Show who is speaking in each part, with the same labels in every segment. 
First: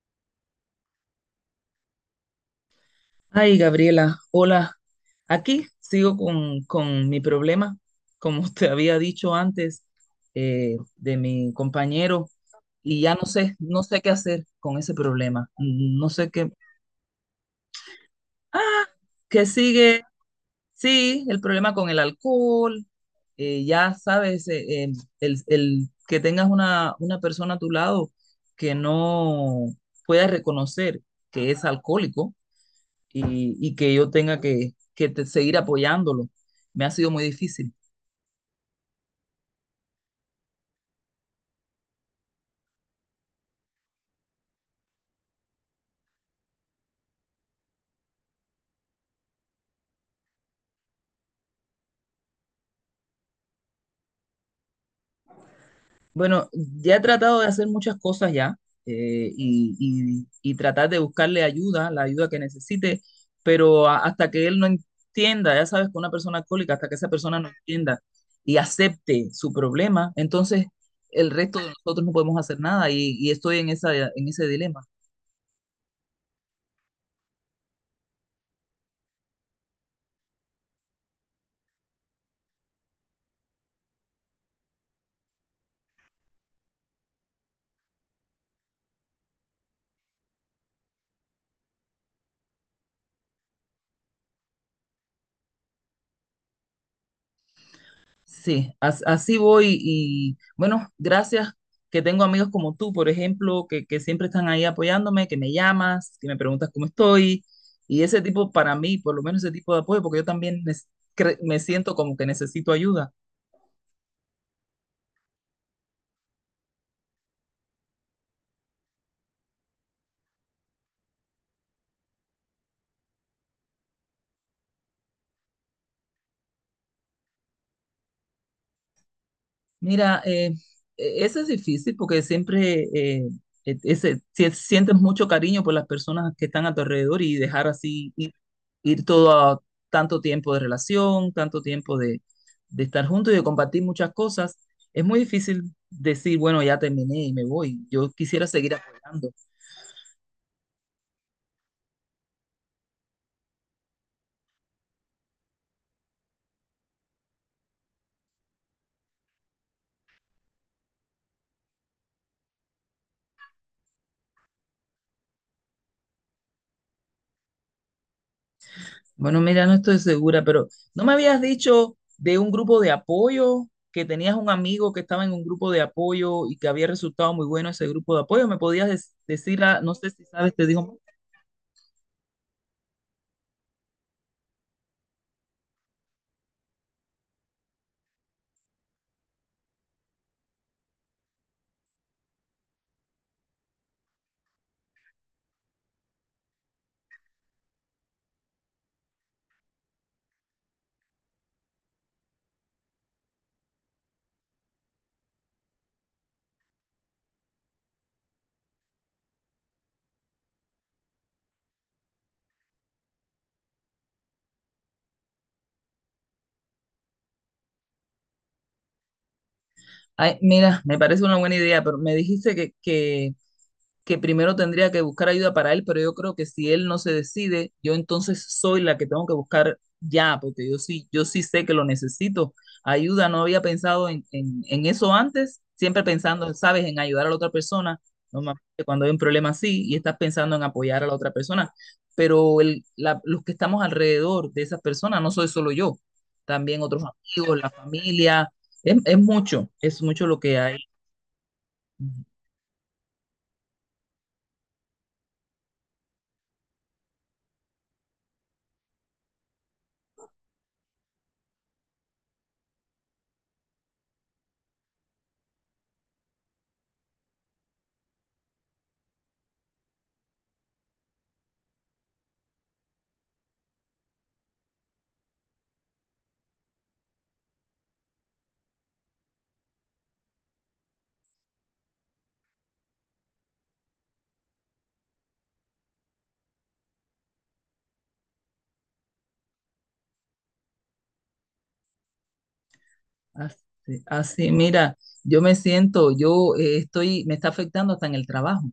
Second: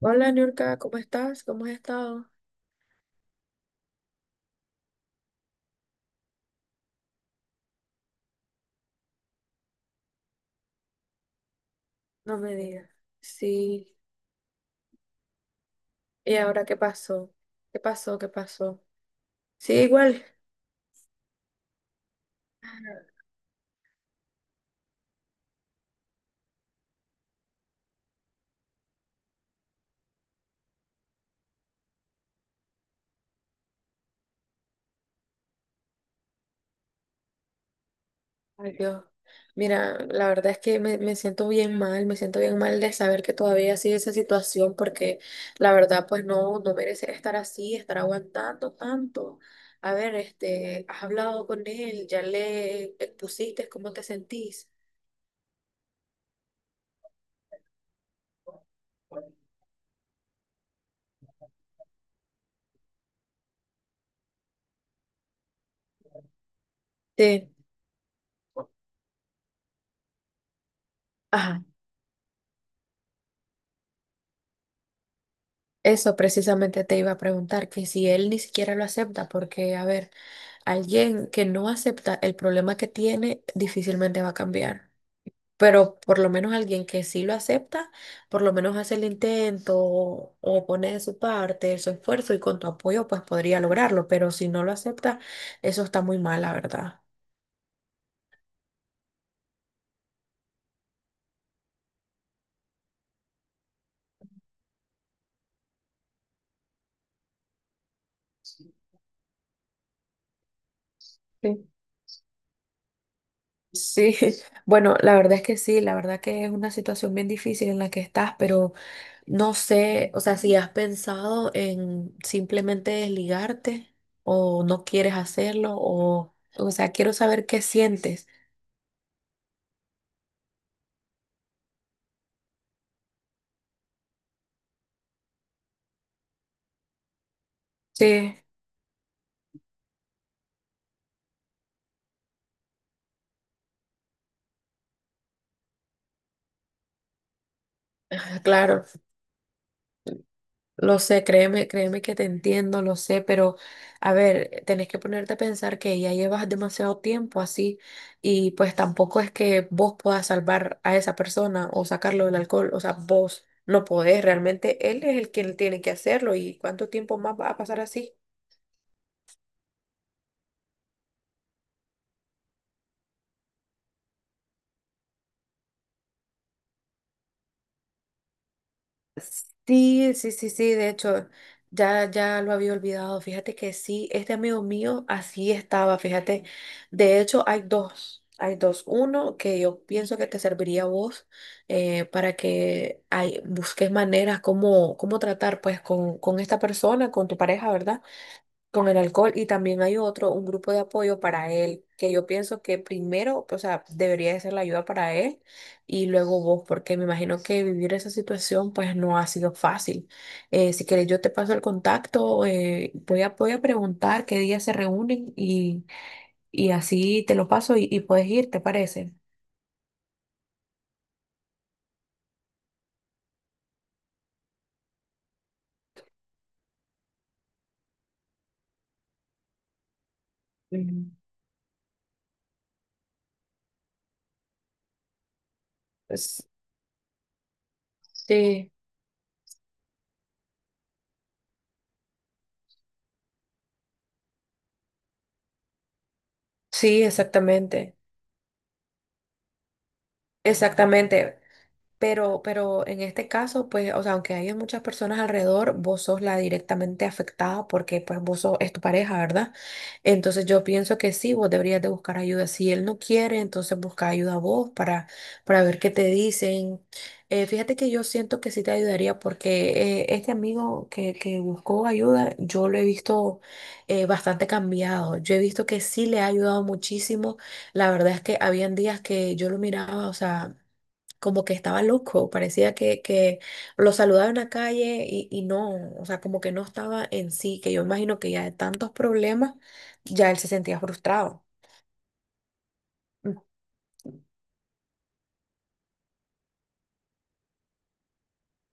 Speaker 1: Hola, Niurka, ¿cómo estás? ¿Cómo has estado?
Speaker 2: Ay, Gabriela, hola. Aquí sigo con mi problema, como te había dicho antes, de mi compañero,
Speaker 1: No me digas.
Speaker 2: y ya no sé, no
Speaker 1: Sí.
Speaker 2: sé qué hacer con ese problema. No sé
Speaker 1: ¿Y
Speaker 2: qué.
Speaker 1: ahora qué pasó? ¿Qué pasó? ¿Qué pasó?
Speaker 2: Ah, que
Speaker 1: Sí,
Speaker 2: sigue,
Speaker 1: igual.
Speaker 2: sí, el problema con el alcohol. Ya sabes, el que tengas una persona a tu lado que no pueda reconocer que es alcohólico y que yo tenga que seguir apoyándolo. Me ha sido muy difícil.
Speaker 1: Ay, Dios. Mira, la verdad es que me siento bien mal, me siento bien mal de saber que todavía sigue esa situación porque la verdad pues no, no merece estar así, estar aguantando tanto. A ver, has hablado con él, ya le expusiste cómo te sentís.
Speaker 2: Bueno, ya he tratado de hacer muchas cosas ya eh, y, y tratar de buscarle ayuda, la ayuda que necesite, pero hasta que él no entienda, ya sabes, que una persona alcohólica, hasta que esa persona no
Speaker 1: Sí.
Speaker 2: entienda y acepte su problema, entonces el resto
Speaker 1: Ajá.
Speaker 2: de nosotros no podemos hacer nada y, y estoy en esa, en ese dilema.
Speaker 1: Eso precisamente te iba a preguntar, que si él ni siquiera lo acepta, porque, a ver, alguien que no acepta el problema que tiene difícilmente va a cambiar, pero por lo menos alguien que sí lo acepta, por lo menos hace el intento o pone de su parte su esfuerzo y con tu apoyo pues podría lograrlo, pero si no lo acepta, eso está muy mal, la verdad.
Speaker 2: Sí, así voy y bueno, gracias que tengo amigos como tú, por ejemplo, que siempre están ahí apoyándome, que me llamas, que me preguntas cómo estoy y ese tipo para mí, por lo menos ese tipo de apoyo, porque yo también me
Speaker 1: Sí.
Speaker 2: siento como que necesito ayuda.
Speaker 1: Sí, bueno, la verdad es que sí, la verdad que es una situación bien difícil en la que estás, pero... No sé, o sea, si has pensado en simplemente desligarte o no quieres hacerlo o sea, quiero saber qué sientes.
Speaker 2: Mira, eso es difícil porque siempre sientes mucho cariño por las personas que están a tu alrededor y dejar así ir,
Speaker 1: Sí,
Speaker 2: ir todo a tanto tiempo de relación, tanto tiempo de estar juntos y de compartir muchas cosas, es muy difícil decir, bueno, ya terminé y me voy. Yo
Speaker 1: ah,
Speaker 2: quisiera seguir
Speaker 1: claro,
Speaker 2: apoyando.
Speaker 1: lo sé, créeme, créeme que te entiendo, lo sé, pero a ver, tenés que ponerte a pensar que ya llevas demasiado tiempo así y pues tampoco es que vos puedas salvar a esa persona o sacarlo del alcohol, o sea, vos no podés, realmente él es el quien tiene que hacerlo y cuánto tiempo más va a pasar así.
Speaker 2: Bueno, mira, no estoy segura, pero ¿no me habías dicho de un grupo de apoyo, que tenías un amigo que estaba en un grupo de apoyo y que había resultado muy bueno ese grupo de apoyo? ¿Me podías decir, no sé
Speaker 1: Sí,
Speaker 2: si
Speaker 1: sí, sí,
Speaker 2: sabes, te
Speaker 1: sí, de
Speaker 2: digo,
Speaker 1: hecho, ya lo había olvidado. Fíjate que sí, este amigo mío así estaba, fíjate. De hecho, hay dos. Uno que yo pienso que te serviría a vos para que ay, busques maneras como, cómo tratar pues con esta persona, con tu pareja, ¿verdad? Con el alcohol y también hay otro, un grupo de apoyo para él, que yo pienso que primero, o sea, debería de ser la ayuda para él y luego vos, porque me imagino que vivir esa situación pues no ha sido fácil. Si querés, yo te paso el contacto, voy a, voy a preguntar qué día se reúnen y así te lo paso y puedes ir, ¿te parece?
Speaker 2: ay, mira, me parece una buena idea, pero me dijiste que primero tendría que buscar ayuda para él, pero yo creo que si él no se decide, yo entonces soy la que tengo que buscar ya, porque yo sí,
Speaker 1: Mm.
Speaker 2: yo sí sé que lo necesito. Ayuda, no había pensado en eso antes, siempre
Speaker 1: Pues
Speaker 2: pensando, sabes, en ayudar a la otra persona,
Speaker 1: sí,
Speaker 2: normalmente cuando hay un problema así y estás pensando en apoyar a la otra persona, pero los que estamos alrededor de esas personas no soy solo yo, también otros
Speaker 1: sí,
Speaker 2: amigos, la
Speaker 1: exactamente,
Speaker 2: familia, es mucho lo que hay.
Speaker 1: exactamente. Pero en este caso, pues, o sea, aunque haya muchas personas alrededor, vos sos la directamente afectada porque, pues, vos sos, es tu pareja, ¿verdad? Entonces yo pienso que sí, vos deberías de buscar ayuda. Si él no quiere, entonces busca ayuda a vos para ver qué te dicen. Fíjate que yo siento que sí te ayudaría porque este amigo que buscó ayuda, yo lo he visto bastante cambiado. Yo he visto que sí le ha ayudado muchísimo. La verdad es que habían días que yo lo miraba, o sea como que estaba loco, parecía que lo saludaba en la calle y no, o sea, como que no estaba en sí, que yo imagino que ya de tantos problemas, ya él se sentía frustrado. Mm.
Speaker 2: Así, así, mira, yo me siento, yo estoy, me está afectando hasta en el trabajo,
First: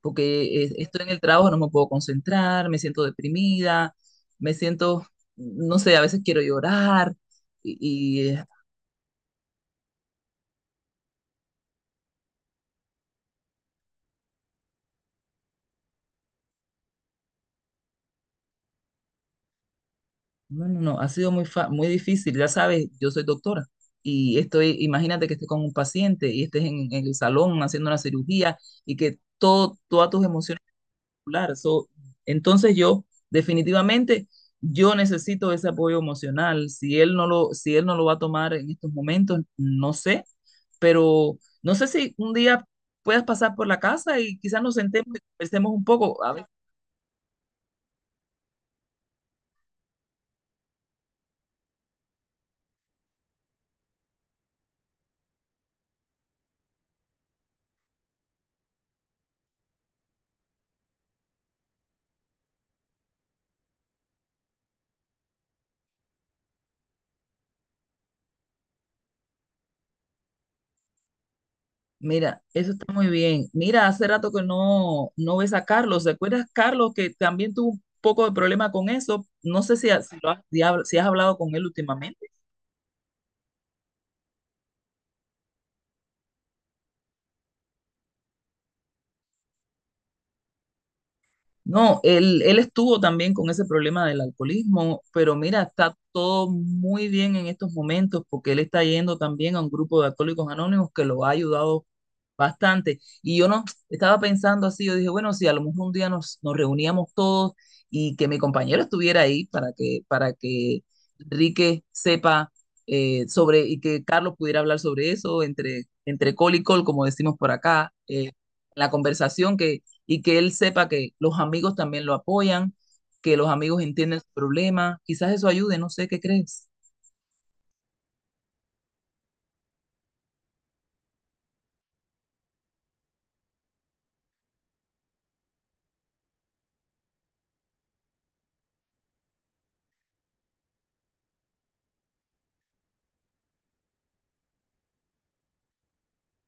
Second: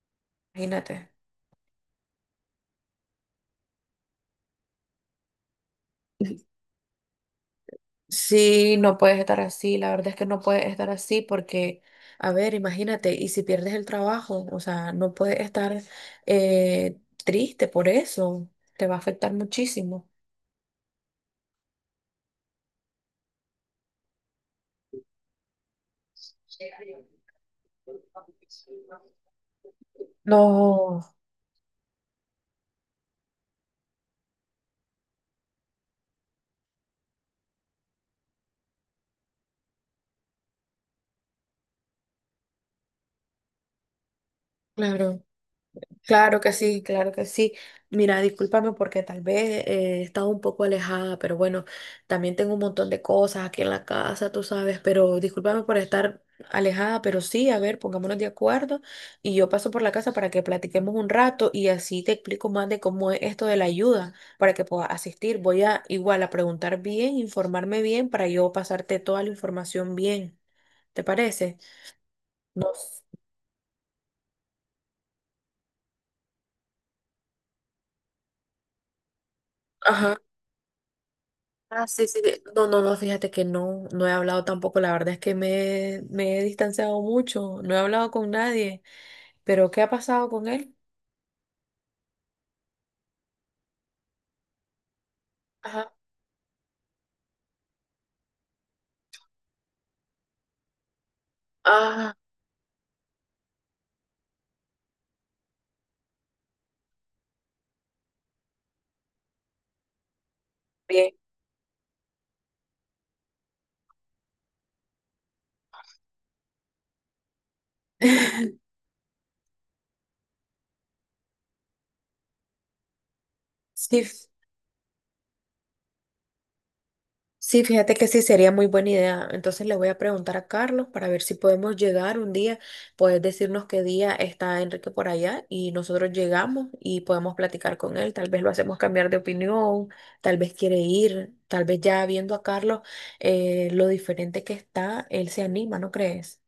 Speaker 2: porque estoy
Speaker 1: Imagínate.
Speaker 2: en el trabajo, no me puedo concentrar, me siento deprimida, me siento, no sé, a veces quiero llorar, y, y, eh,
Speaker 1: Sí, no puedes estar así, la verdad es que no puedes estar así porque, a ver, imagínate, y si pierdes el trabajo, o sea, no puedes estar triste por eso, te va a afectar muchísimo.
Speaker 2: no, no, no, ha sido muy difícil, ya sabes, yo soy doctora, y estoy, imagínate que estés con un paciente y estés en el salón haciendo una cirugía y que todo, todas tus emociones
Speaker 1: No,
Speaker 2: particular. So, entonces yo, definitivamente, yo necesito ese apoyo emocional. Si él no lo, si él no lo va a tomar en estos momentos, no sé, pero no sé si un día puedas pasar por la casa y quizás nos sentemos y
Speaker 1: claro.
Speaker 2: conversemos un poco. A
Speaker 1: Claro
Speaker 2: ver,
Speaker 1: que sí, claro que sí. Mira, discúlpame porque tal vez he estado un poco alejada, pero bueno, también tengo un montón de cosas aquí en la casa, tú sabes, pero discúlpame por estar alejada, pero sí, a ver, pongámonos de acuerdo y yo paso por la casa para que platiquemos un rato y así te explico más de cómo es esto de la ayuda para que puedas asistir. Voy a igual a preguntar bien, informarme bien para yo pasarte toda la información bien. ¿Te parece?
Speaker 2: mira, eso
Speaker 1: No.
Speaker 2: está muy bien. Mira, hace rato que no, no ves a Carlos. ¿Te acuerdas, Carlos, que también tuvo un poco de problema con eso? No sé si, si
Speaker 1: Ajá.
Speaker 2: lo has, si si has hablado con él
Speaker 1: Ah, sí, sí.
Speaker 2: últimamente.
Speaker 1: No, no, no, fíjate que no, no he hablado tampoco. La verdad es que me he distanciado mucho. No he hablado con nadie. Pero, ¿qué ha pasado con él?
Speaker 2: No, él estuvo también con ese problema del alcoholismo, pero mira,
Speaker 1: Ajá.
Speaker 2: está todo muy bien en estos momentos porque él está yendo también a un grupo de alcohólicos anónimos que lo ha ayudado
Speaker 1: Ah,
Speaker 2: bastante. Y yo no estaba pensando así, yo dije, bueno, si a lo mejor un día nos, nos reuníamos todos y que mi compañero estuviera ahí para que
Speaker 1: bien.
Speaker 2: Enrique sepa sobre y que Carlos pudiera hablar sobre eso entre, entre col y col, como decimos por acá, la conversación y que él sepa que los amigos también lo apoyan, que los amigos
Speaker 1: Sí,
Speaker 2: entienden su problema. Quizás eso ayude, no sé qué crees.
Speaker 1: sí, fíjate que sí, sería muy buena idea. Entonces le voy a preguntar a Carlos para ver si podemos llegar un día. Puedes decirnos qué día está Enrique por allá y nosotros llegamos y podemos platicar con él. Tal vez lo hacemos cambiar de opinión, tal vez quiere ir, tal vez ya viendo a Carlos lo diferente que está, él se anima, ¿no crees?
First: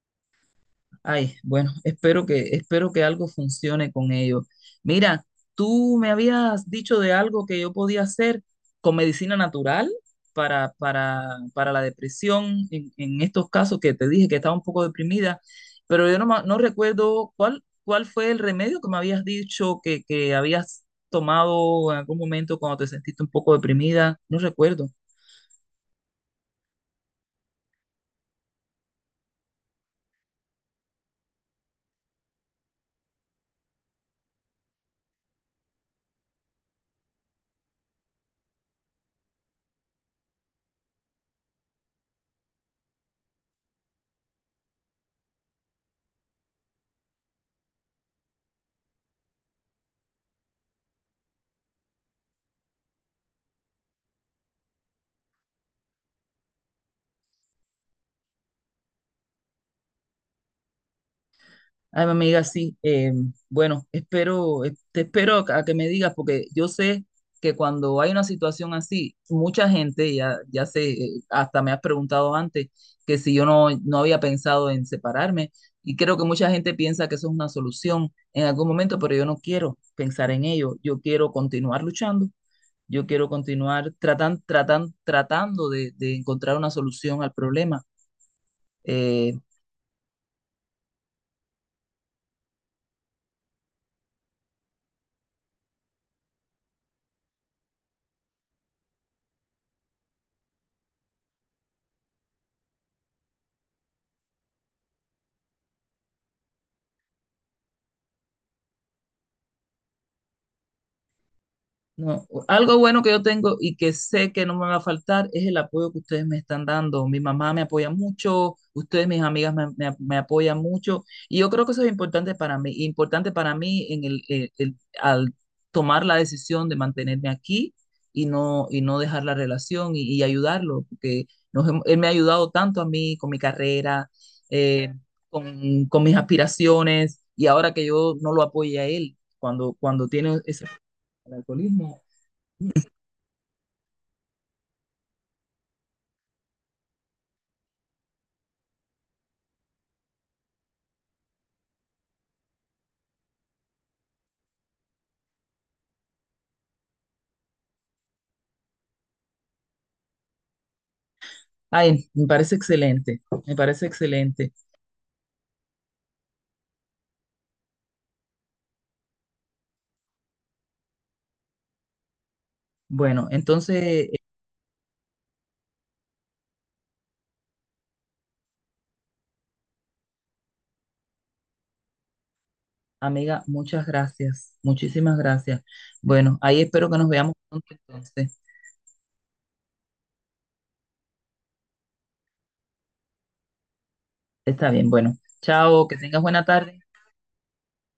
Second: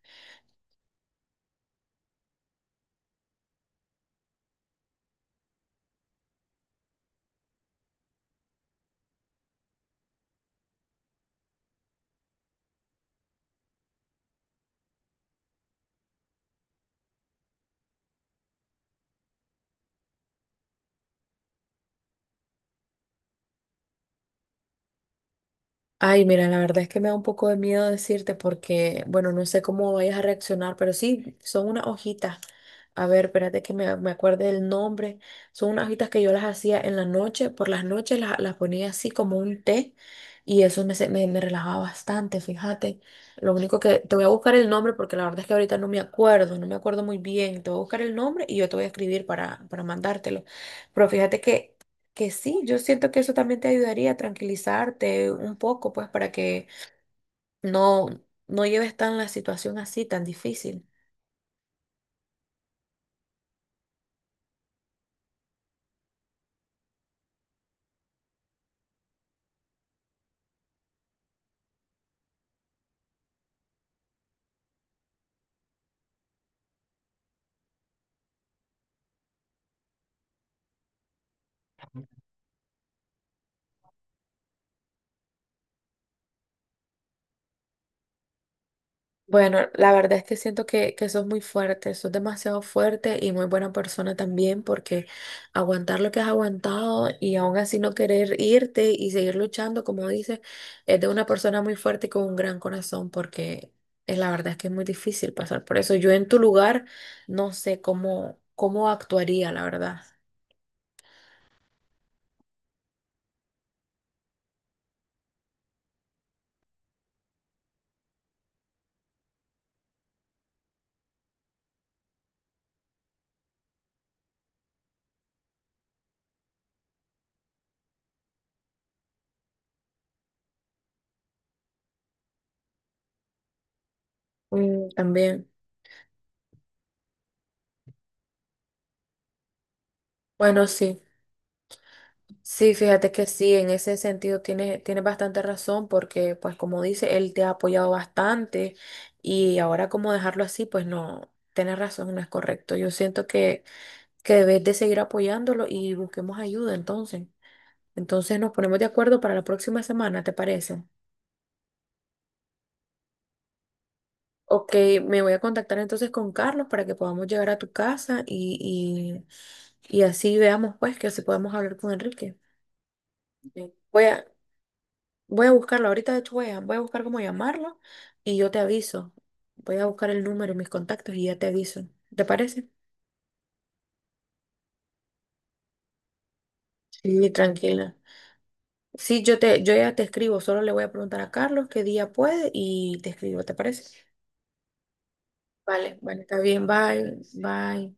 Speaker 2: Ay, bueno, espero que algo funcione con ellos. Mira, tú me habías dicho de algo que yo podía hacer con medicina natural para, para, para la depresión en estos casos que te dije que estaba un poco deprimida, pero yo no, no recuerdo cuál, cuál fue el remedio que me habías dicho que habías tomado en algún momento cuando te sentiste un poco deprimida. No recuerdo.
Speaker 1: Ay, mira, la verdad es que me da un poco de miedo decirte porque, bueno, no sé cómo vayas a reaccionar, pero sí, son unas hojitas. A ver, espérate que me acuerde del nombre. Son unas hojitas que yo las hacía en la noche, por las noches las ponía así como un té y eso me, me, me relajaba bastante, fíjate. Lo único que te voy a buscar el nombre porque la verdad es que ahorita no me acuerdo, no me acuerdo muy bien. Te voy a buscar el nombre y yo te voy a escribir para mandártelo. Pero fíjate que sí, yo siento que eso también te ayudaría a tranquilizarte un poco, pues para que no, no lleves tan la situación así, tan difícil.
Speaker 2: Ay, mi amiga, sí. Bueno, espero, te espero a que me digas, porque yo sé que cuando hay una situación así, mucha gente, ya, ya sé, hasta me has preguntado antes que si yo no, no había pensado en separarme, y creo que mucha gente piensa que eso es una solución en algún momento, pero yo no quiero pensar en ello. Yo quiero continuar luchando, yo quiero continuar tratando de encontrar una solución al problema. Eh,
Speaker 1: Bueno, la verdad es que siento que sos muy fuerte, sos demasiado fuerte y muy buena persona también porque aguantar lo que has aguantado y aún así no querer irte y seguir luchando, como dices, es de una persona muy fuerte y con un gran corazón porque la verdad es que es muy difícil pasar por eso. Yo en tu lugar no sé cómo, cómo actuaría, la verdad.
Speaker 2: No, algo bueno que yo tengo y que sé que no me va a faltar es el apoyo que ustedes me están dando. Mi mamá me apoya mucho, ustedes, mis amigas, me apoyan mucho. Y yo creo que eso es importante para mí. Importante para mí en el- al tomar la decisión de mantenerme aquí y no dejar la relación y ayudarlo, porque él me ha ayudado tanto a mí con mi carrera,
Speaker 1: Mm,
Speaker 2: eh,
Speaker 1: también.
Speaker 2: con mis aspiraciones, y ahora que yo no lo apoye a él cuando, cuando tiene ese
Speaker 1: Bueno, sí.
Speaker 2: el alcoholismo.
Speaker 1: Sí, fíjate que sí, en ese sentido tienes, tienes bastante razón porque, pues como dice, él te ha apoyado bastante y ahora como dejarlo así, pues no, tienes razón, no es correcto. Yo siento que debes de seguir apoyándolo y busquemos ayuda entonces. Entonces nos ponemos de acuerdo para la próxima semana, ¿te parece?
Speaker 2: Ay, me parece excelente, me parece excelente.
Speaker 1: Ok, me voy a contactar entonces con Carlos para que podamos llegar a tu casa y así veamos pues que si podemos hablar con Enrique.
Speaker 2: Bueno,
Speaker 1: Ok.
Speaker 2: entonces, eh,
Speaker 1: Voy a buscarlo, ahorita de hecho voy a, voy a buscar cómo llamarlo y yo te aviso. Voy a buscar el número y mis contactos y ya te aviso. ¿Te parece?
Speaker 2: amiga, muchas gracias, muchísimas gracias. Bueno, ahí espero que nos
Speaker 1: Sí,
Speaker 2: veamos pronto
Speaker 1: tranquila.
Speaker 2: entonces.
Speaker 1: Sí, yo ya te escribo, solo le voy a preguntar a Carlos qué día puede y te escribo, ¿te parece?
Speaker 2: Está bien, bueno, chao, que
Speaker 1: Vale,
Speaker 2: tengas
Speaker 1: vale, está
Speaker 2: buena
Speaker 1: bien,
Speaker 2: tarde.
Speaker 1: bye, bye.